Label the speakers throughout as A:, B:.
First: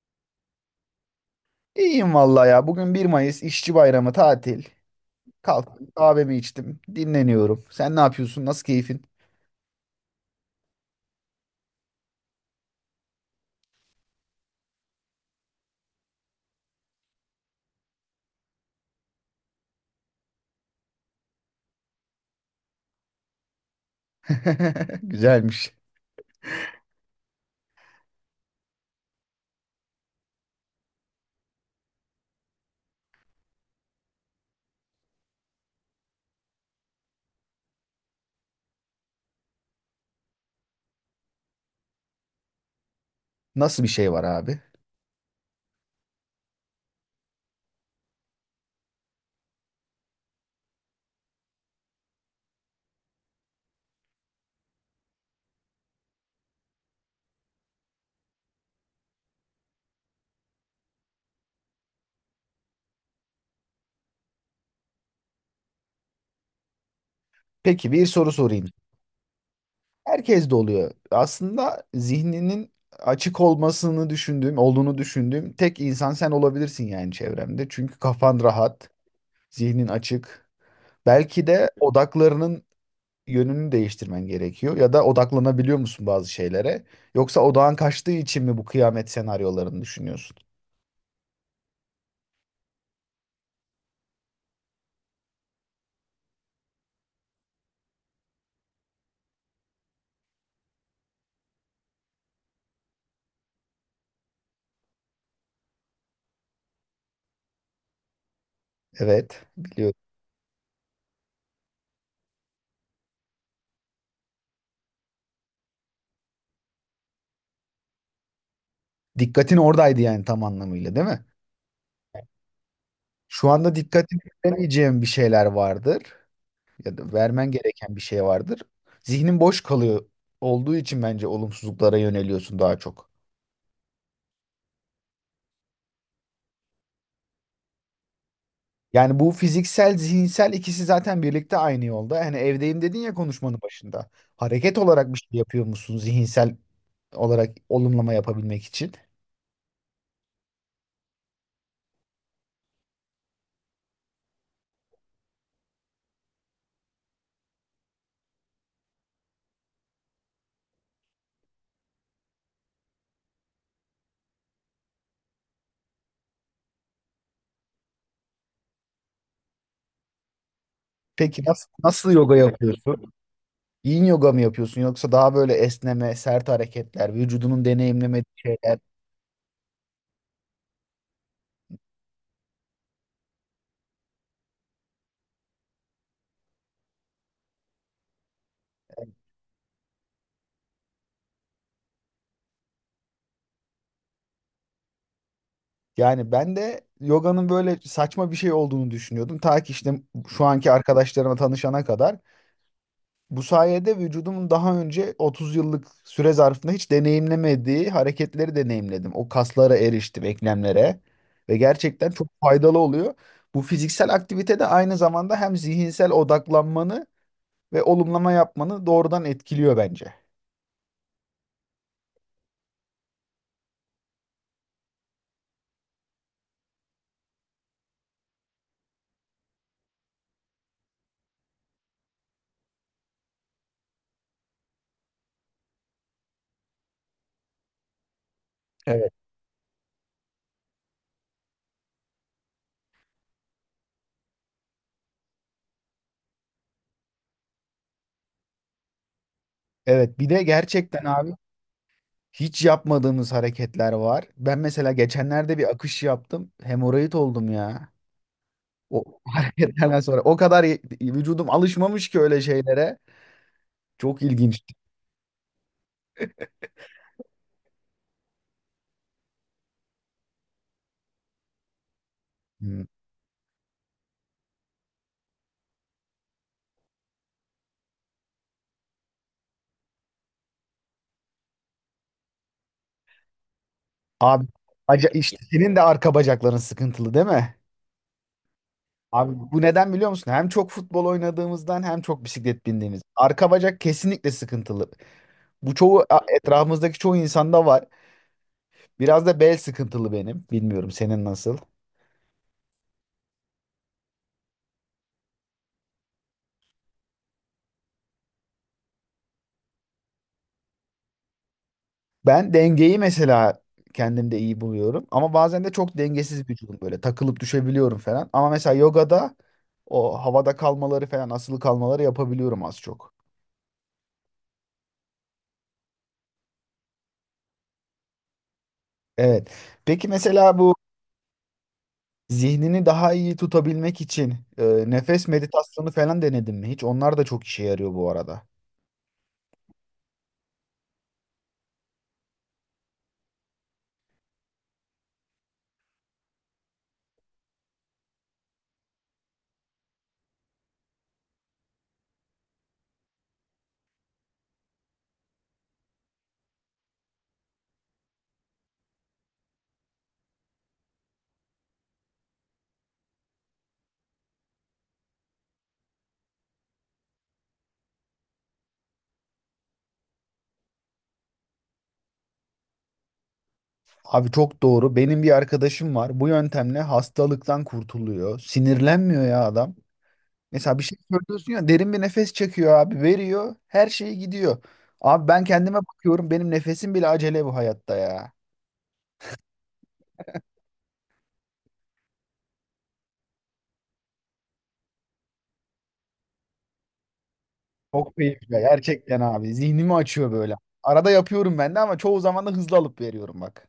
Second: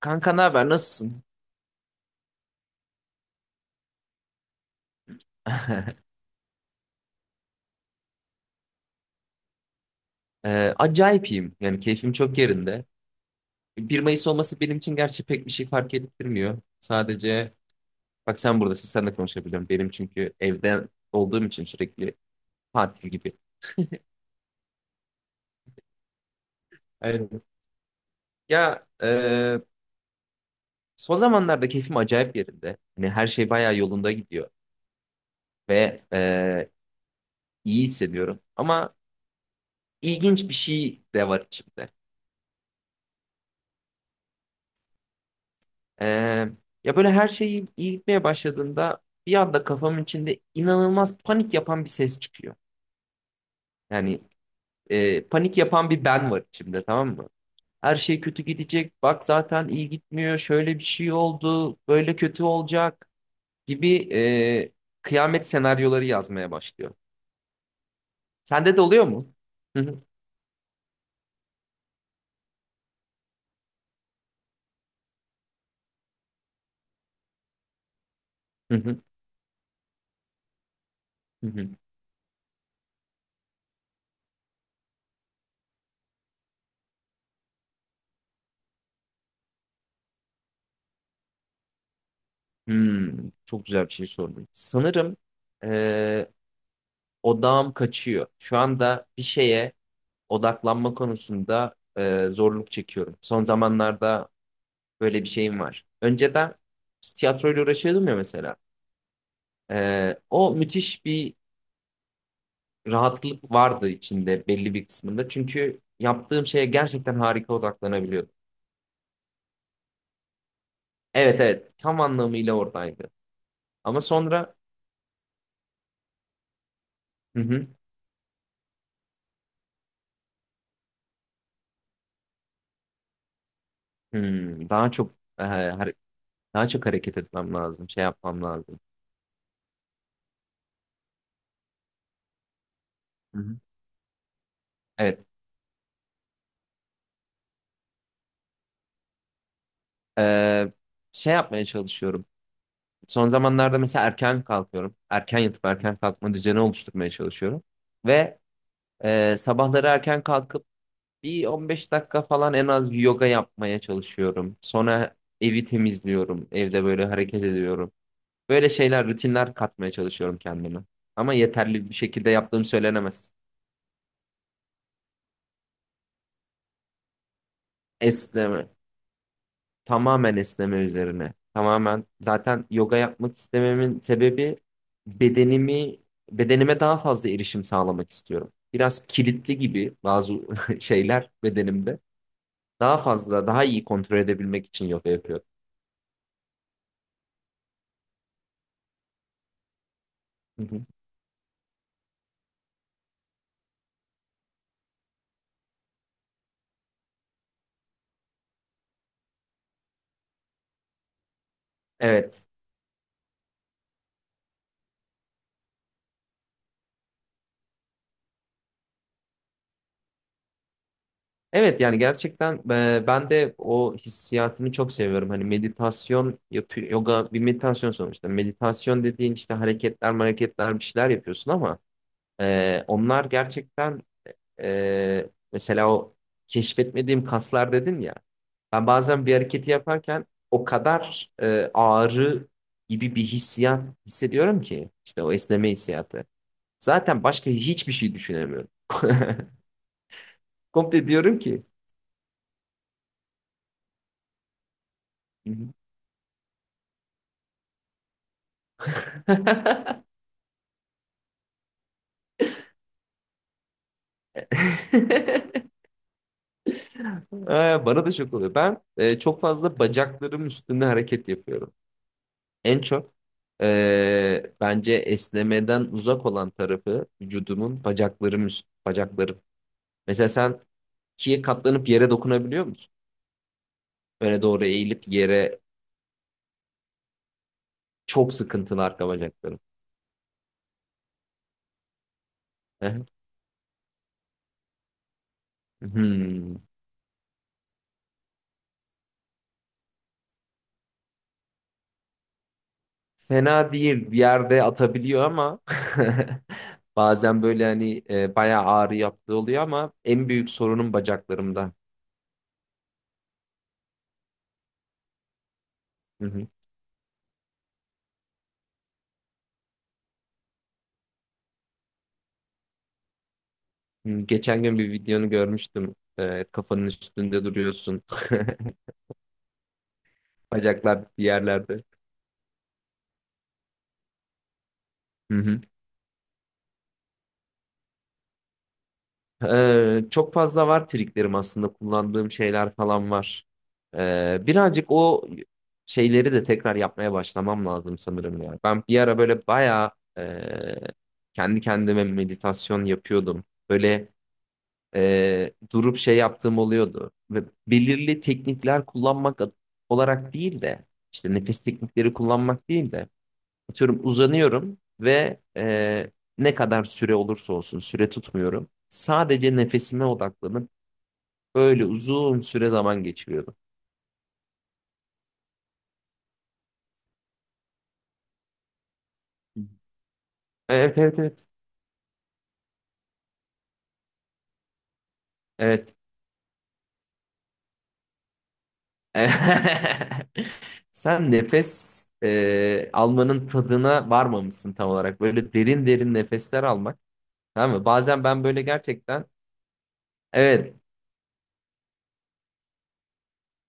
A: Kanka ne haber? Nasılsın?
B: İyiyim vallahi ya. Bugün 1 Mayıs İşçi Bayramı tatil. Kalktım kahvemi içtim. Dinleniyorum. Sen ne yapıyorsun? Nasıl keyfin?
A: Acayip iyiyim. Yani keyfim çok yerinde. Bir Mayıs olması benim için gerçi pek bir şey fark ettirmiyor. Sadece bak, sen buradasın, sen de konuşabiliyorum. Benim çünkü evden olduğum için sürekli tatil gibi.
B: Güzelmiş.
A: Evet. Ya son zamanlarda keyfim acayip yerinde. Hani her şey bayağı yolunda gidiyor ve iyi hissediyorum. Ama ilginç bir şey de var içimde.
B: Nasıl bir şey var abi?
A: Ee, Ya böyle her şey iyi iyi gitmeye başladığında bir anda kafamın içinde inanılmaz panik yapan bir ses çıkıyor. Yani panik yapan bir ben var içimde, tamam mı? Her şey kötü gidecek. Bak, zaten iyi gitmiyor. Şöyle bir şey oldu. Böyle kötü olacak gibi kıyamet senaryoları yazmaya başlıyor.
B: Peki bir soru sorayım.
A: Sende de oluyor mu? Hı hı,
B: Herkes de oluyor. Aslında zihninin açık olmasını düşündüğüm, olduğunu düşündüğüm tek insan sen olabilirsin yani çevremde. Çünkü kafan
A: hı
B: rahat,
A: hı,
B: zihnin açık.
A: hı
B: Belki
A: hı.
B: de odaklarının yönünü değiştirmen gerekiyor ya da odaklanabiliyor musun bazı şeylere? Yoksa odağın kaçtığı için mi bu kıyamet senaryolarını düşünüyorsun?
A: Hmm, çok güzel bir şey sordun. Sanırım e, odağım kaçıyor. Şu anda bir şeye odaklanma konusunda zorluk çekiyorum. Son zamanlarda böyle bir şeyim var. Önceden tiyatroyla uğraşıyordum ya, mesela.
B: Evet, biliyorum.
A: O müthiş bir rahatlık vardı, içinde belli bir kısmında. Çünkü yaptığım şeye gerçekten harika odaklanabiliyordum.
B: Dikkatin oradaydı yani tam anlamıyla, değil mi?
A: Evet, evet, tam anlamıyla oradaydı.
B: Şu anda
A: Ama
B: dikkatini
A: sonra,
B: veremeyeceğin bir şeyler vardır ya da
A: hı
B: vermen
A: hı,
B: gereken bir şey vardır. Zihnin boş kalıyor olduğu için bence olumsuzluklara yöneliyorsun daha çok.
A: daha çok e, hare- daha çok hareket etmem lazım, şey yapmam lazım.
B: Yani bu fiziksel, zihinsel ikisi zaten birlikte aynı yolda. Hani evdeyim dedin ya
A: Hı hı.
B: konuşmanın başında. Hareket olarak bir
A: Evet.
B: şey yapıyor musun zihinsel olarak olumlama yapabilmek için?
A: Ee, Şey yapmaya çalışıyorum. Son zamanlarda mesela erken kalkıyorum. Erken yatıp erken kalkma düzeni oluşturmaya çalışıyorum. Ve sabahları erken kalkıp bir 15 dakika falan en az bir yoga yapmaya çalışıyorum. Sonra evi temizliyorum. Evde böyle hareket ediyorum. Böyle şeyler, rutinler katmaya çalışıyorum kendime. Ama
B: Peki nasıl,
A: yeterli bir
B: nasıl
A: şekilde
B: yoga
A: yaptığım
B: yapıyorsun?
A: söylenemez.
B: Yin yoga mı yapıyorsun yoksa daha böyle esneme, sert hareketler, vücudunun deneyimlemediği
A: Esneme.
B: şeyler?
A: Tamamen esneme üzerine. Tamamen zaten yoga yapmak istememin sebebi, bedenimi bedenime daha fazla erişim sağlamak istiyorum. Biraz kilitli gibi bazı şeyler bedenimde. Daha fazla, daha iyi kontrol edebilmek için yoga yapıyorum.
B: Yani ben de yoganın böyle saçma bir şey olduğunu düşünüyordum. Ta ki işte şu
A: Hı
B: anki
A: hı.
B: arkadaşlarıma tanışana kadar. Bu sayede vücudumun daha önce 30 yıllık süre zarfında hiç deneyimlemediği hareketleri deneyimledim. O kaslara eriştim, eklemlere ve gerçekten çok
A: Evet.
B: faydalı oluyor. Bu fiziksel aktivite de aynı zamanda hem zihinsel odaklanmanı ve olumlama yapmanı doğrudan etkiliyor bence.
A: Evet, yani gerçekten ben de o hissiyatını çok seviyorum. Hani meditasyon yapıyor, yoga bir meditasyon sonuçta. Meditasyon dediğin işte hareketler, hareketler bir şeyler yapıyorsun ama onlar gerçekten. Mesela o keşfetmediğim kaslar dedin ya. Ben
B: Evet.
A: bazen bir hareketi yaparken o kadar ağrı gibi bir hissiyat hissediyorum ki, işte o esneme hissiyatı. Zaten başka hiçbir şey düşünemiyorum.
B: Evet bir de gerçekten
A: Komple
B: abi
A: diyorum ki
B: hiç yapmadığımız hareketler var. Ben mesela geçenlerde bir akış yaptım. Hemoroid oldum ya. O hareketlerden sonra o kadar vücudum alışmamış ki öyle şeylere. Çok ilginçti.
A: Bana da şok oluyor. Ben çok fazla bacaklarım üstünde hareket yapıyorum. En
B: Hmm.
A: çok bence esnemeden uzak olan tarafı vücudumun, bacaklarım. Mesela sen ikiye katlanıp yere dokunabiliyor musun? Böyle
B: Abi
A: doğru eğilip
B: işte
A: yere,
B: senin de arka bacakların sıkıntılı değil mi?
A: çok sıkıntılı arka
B: Abi
A: bacaklarım.
B: bu neden biliyor musun? Hem çok futbol oynadığımızdan hem çok bisiklet
A: Hı
B: bindiğimiz.
A: hı.
B: Arka bacak kesinlikle sıkıntılı. Bu çoğu
A: Hmm.
B: etrafımızdaki çoğu insanda var. Biraz da bel sıkıntılı benim. Bilmiyorum senin nasıl.
A: Fena değil, bir yerde atabiliyor ama bazen böyle hani bayağı ağrı yaptığı oluyor ama en büyük sorunum bacaklarımda.
B: Ben dengeyi mesela kendimde iyi buluyorum. Ama bazen de çok
A: Hı hı.
B: dengesiz vücudum böyle. Takılıp düşebiliyorum falan. Ama mesela yogada o havada kalmaları falan asılı kalmaları yapabiliyorum az çok.
A: Hmm, geçen gün bir videonu görmüştüm. Kafanın üstünde duruyorsun.
B: Evet. Peki mesela bu
A: Bacaklar bir yerlerde.
B: zihnini daha iyi tutabilmek için nefes
A: Hı hı.
B: meditasyonu falan denedin mi hiç? Onlar da çok işe yarıyor bu arada.
A: Çok fazla var triklerim aslında, kullandığım şeyler falan var. Birazcık o şeyleri de tekrar yapmaya başlamam lazım sanırım ya. Ben bir ara böyle bayağı e, kendi kendime meditasyon yapıyordum. Böyle durup şey yaptığım oluyordu. Ve belirli teknikler kullanmak olarak değil de, işte nefes teknikleri kullanmak değil de, atıyorum, uzanıyorum ve ne kadar süre olursa olsun süre tutmuyorum. Sadece nefesime odaklanıp böyle uzun süre zaman geçiriyordum.
B: Abi çok doğru. Benim bir arkadaşım var. Bu yöntemle hastalıktan kurtuluyor. Sinirlenmiyor ya adam. Mesela bir şey
A: Evet, evet, evet.
B: söylüyorsun ya derin bir nefes çekiyor abi veriyor her şey gidiyor. Abi ben kendime
A: Evet.
B: bakıyorum benim nefesim bile acele bu hayatta ya.
A: Sen nefes almanın tadına varmamışsın tam olarak. Böyle derin derin nefesler almak. Tamam mı?
B: Çok
A: Bazen ben
B: keyifli
A: böyle
B: gerçekten
A: gerçekten,
B: abi zihnimi açıyor böyle.
A: evet,
B: Arada yapıyorum ben de ama çoğu zaman da hızlı alıp veriyorum bak.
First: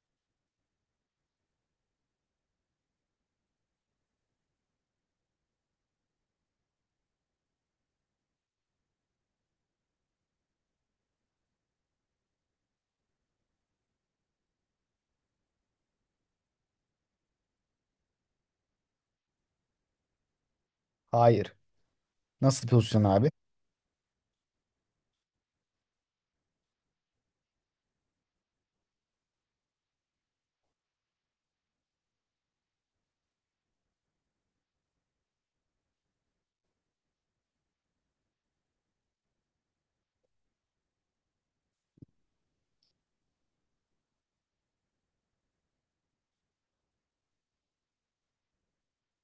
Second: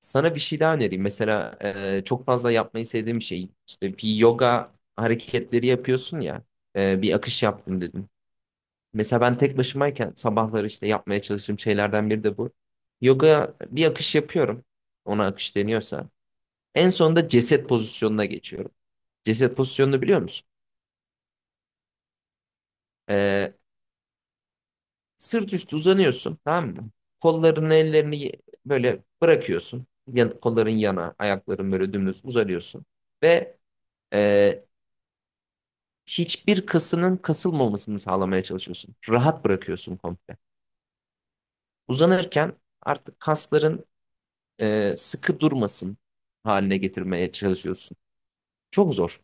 A: sana bir şey daha önereyim. Mesela çok fazla yapmayı sevdiğim şey, işte bir yoga hareketleri yapıyorsun ya, bir akış yaptım dedim. Mesela ben tek başımayken sabahları işte yapmaya çalıştığım şeylerden biri de bu. Yoga bir akış yapıyorum. Ona akış deniyorsa. En sonunda ceset pozisyonuna geçiyorum. Ceset pozisyonunu biliyor musun?
B: Hayır. Nasıl pozisyon abi?
A: Ee, Sırt üstü uzanıyorsun, tamam mı? Kollarını, ellerini böyle bırakıyorsun. Kolların yana, ayakların böyle dümdüz uzanıyorsun. Ve e, hiçbir kasının kasılmamasını sağlamaya çalışıyorsun. Rahat bırakıyorsun komple. Uzanırken artık kasların sıkı durmasın haline getirmeye çalışıyorsun. Çok zor.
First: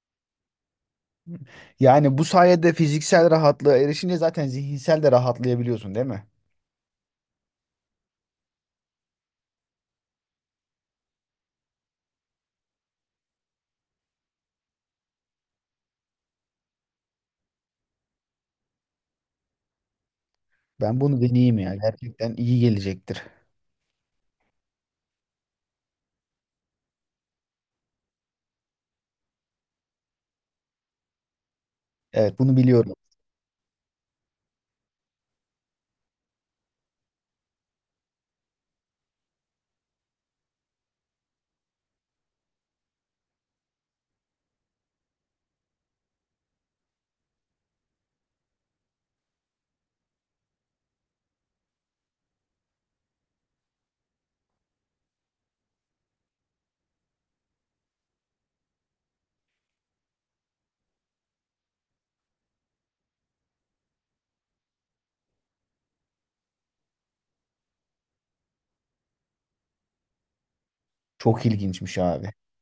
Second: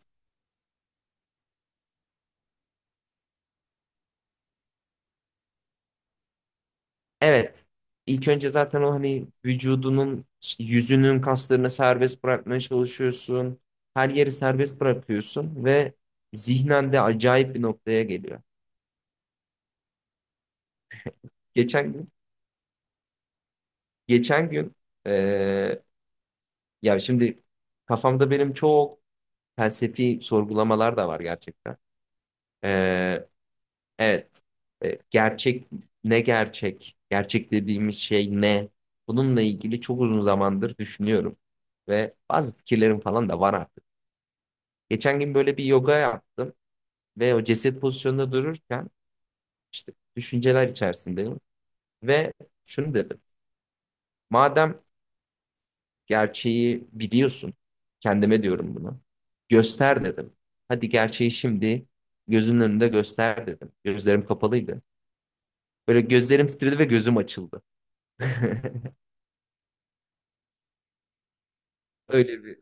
B: Yani bu sayede fiziksel rahatlığa erişince zaten zihinsel de rahatlayabiliyorsun değil mi?
A: Evet. İlk önce zaten o hani vücudunun, işte yüzünün kaslarını serbest bırakmaya çalışıyorsun. Her yeri serbest bırakıyorsun ve zihnen de acayip bir noktaya geliyor.
B: Ben bunu deneyeyim ya
A: Geçen gün,
B: gerçekten iyi gelecektir.
A: geçen gün e, Ya şimdi kafamda benim çok felsefi sorgulamalar da var gerçekten.
B: Evet bunu biliyorum.
A: E, Evet. Gerçek ne gerçek? Gerçek dediğimiz şey ne? Bununla ilgili çok uzun zamandır düşünüyorum. Ve bazı fikirlerim falan da var artık. Geçen gün böyle bir yoga yaptım ve o ceset pozisyonunda dururken işte düşünceler içerisindeyim. Ve şunu dedim. Madem gerçeği biliyorsun, kendime diyorum bunu, göster dedim. Hadi gerçeği şimdi gözünün önünde göster dedim. Gözlerim kapalıydı. Böyle gözlerim titredi ve gözüm açıldı.
B: Çok ilginçmiş abi.
A: Öyle bir,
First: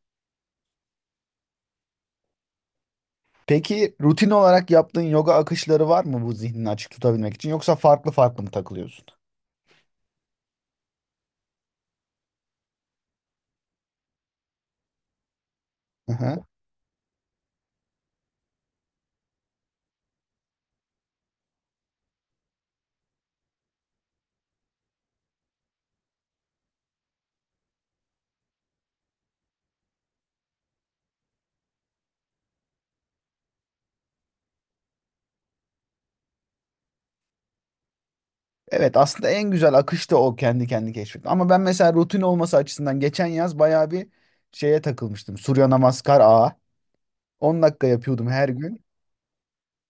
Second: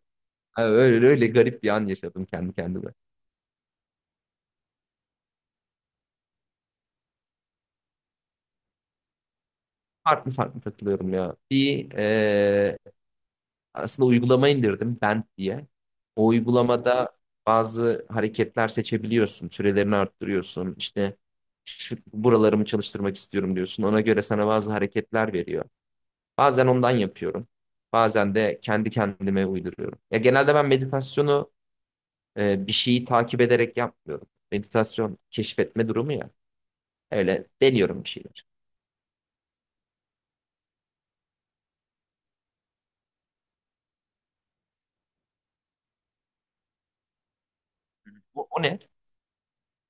A: ha, öyle öyle garip bir an yaşadım kendi kendime.
B: Peki rutin olarak yaptığın yoga akışları var mı bu zihnini açık tutabilmek için yoksa farklı farklı mı takılıyorsun?
A: Farklı farklı takılıyorum ya. Bir aslında uygulama indirdim, Bent diye.
B: Hı
A: O
B: hı.
A: uygulamada bazı hareketler seçebiliyorsun. Sürelerini arttırıyorsun. İşte şu, buralarımı çalıştırmak istiyorum diyorsun. Ona göre sana bazı hareketler veriyor. Bazen ondan yapıyorum. Bazen de kendi kendime uyduruyorum. Ya genelde ben meditasyonu bir şeyi takip ederek yapmıyorum. Meditasyon keşfetme durumu ya. Öyle deniyorum bir şey.
B: Evet aslında en güzel akış da o kendi kendi keşfetmek. Ama ben mesela rutin olması açısından geçen yaz bayağı bir şeye takılmıştım. Surya Namaskar Ağa. 10 dakika yapıyordum
A: O,
B: her
A: o ne?
B: gün.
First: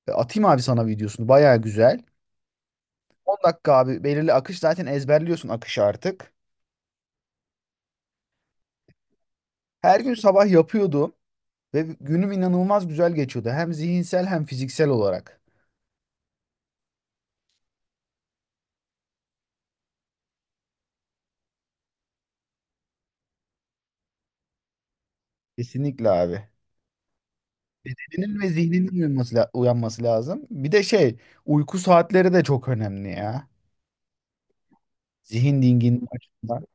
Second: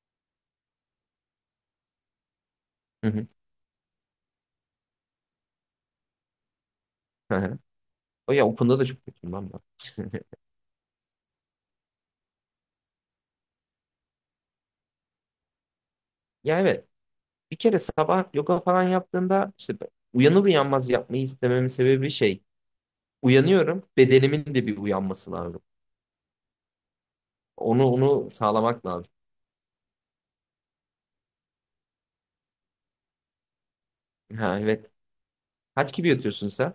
B: Atayım abi sana videosunu bayağı güzel.
A: Hı hı.
B: 10 dakika abi belirli akış zaten ezberliyorsun akışı artık.
A: Hı hı. O ya, Open'da da çok kötüyüm ben.
B: Her gün sabah yapıyordum ve günüm inanılmaz güzel geçiyordu. Hem zihinsel hem fiziksel olarak.
A: Ya evet. Bir kere sabah yoga falan yaptığında, işte uyanır uyanmaz yapmayı istememin sebebi şey. Uyanıyorum. Bedenimin de bir uyanması lazım.
B: Kesinlikle abi.
A: Onu
B: Bedeninin ve
A: sağlamak
B: zihninin
A: lazım.
B: uyanması lazım. Bir de şey, uyku saatleri de çok önemli ya.
A: Ha, evet.
B: Zihin
A: Kaç
B: dinginliği
A: gibi yatıyorsun
B: açısından.
A: sen?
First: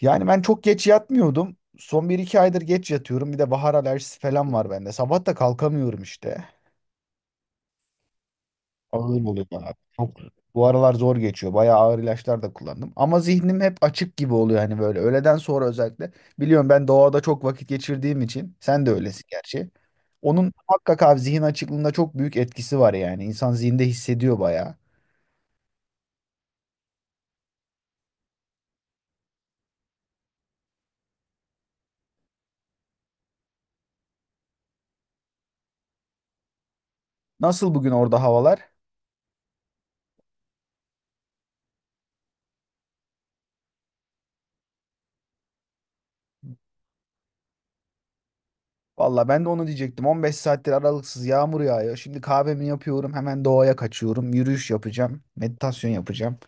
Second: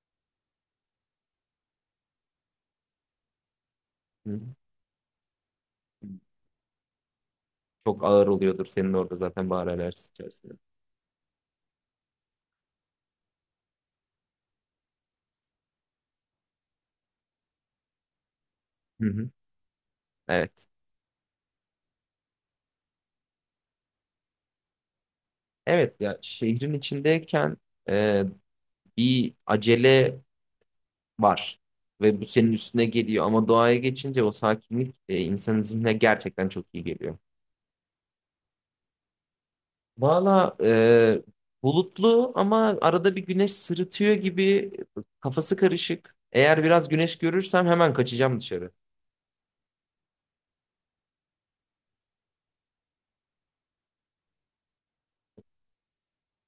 B: Yani ben çok geç yatmıyordum. Son bir iki aydır geç yatıyorum. Bir de bahar alerjisi
A: Hı.
B: falan var bende. Sabah da kalkamıyorum işte.
A: Çok ağır oluyordur senin orada
B: Ağır oluyor
A: zaten bahar
B: abi.
A: alerjisi
B: Çok
A: içerisinde.
B: bu aralar zor geçiyor. Bayağı ağır ilaçlar da kullandım. Ama zihnim hep açık gibi oluyor hani böyle. Öğleden sonra özellikle. Biliyorum ben doğada çok vakit geçirdiğim için. Sen de
A: Hı
B: öylesin
A: hı.
B: gerçi. Onun
A: Evet.
B: muhakkak abi zihin açıklığında çok büyük etkisi var yani. İnsan zihinde hissediyor bayağı.
A: Evet ya, şehrin içindeyken e, bir acele var. Ve bu senin üstüne geliyor ama doğaya geçince o sakinlik, insanın zihnine gerçekten çok iyi geliyor.
B: Nasıl bugün orada havalar?
A: Valla bulutlu ama arada bir güneş sırıtıyor gibi, kafası karışık. Eğer biraz güneş görürsem hemen kaçacağım dışarı.
B: Valla ben de onu diyecektim. 15 saattir aralıksız yağmur yağıyor. Şimdi kahvemi yapıyorum. Hemen doğaya kaçıyorum. Yürüyüş yapacağım. Meditasyon yapacağım.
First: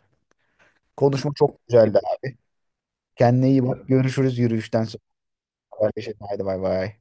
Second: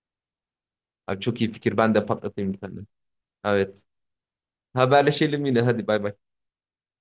A: Abi,
B: Konuşma
A: çok iyi
B: çok
A: fikir, ben
B: güzeldi
A: de
B: abi.
A: patlatayım bir tane.
B: Kendine iyi
A: Evet,
B: bak. Görüşürüz yürüyüşten sonra.
A: haberleşelim yine, hadi, bay bay.
B: Haberleşelim. Haydi bay bay.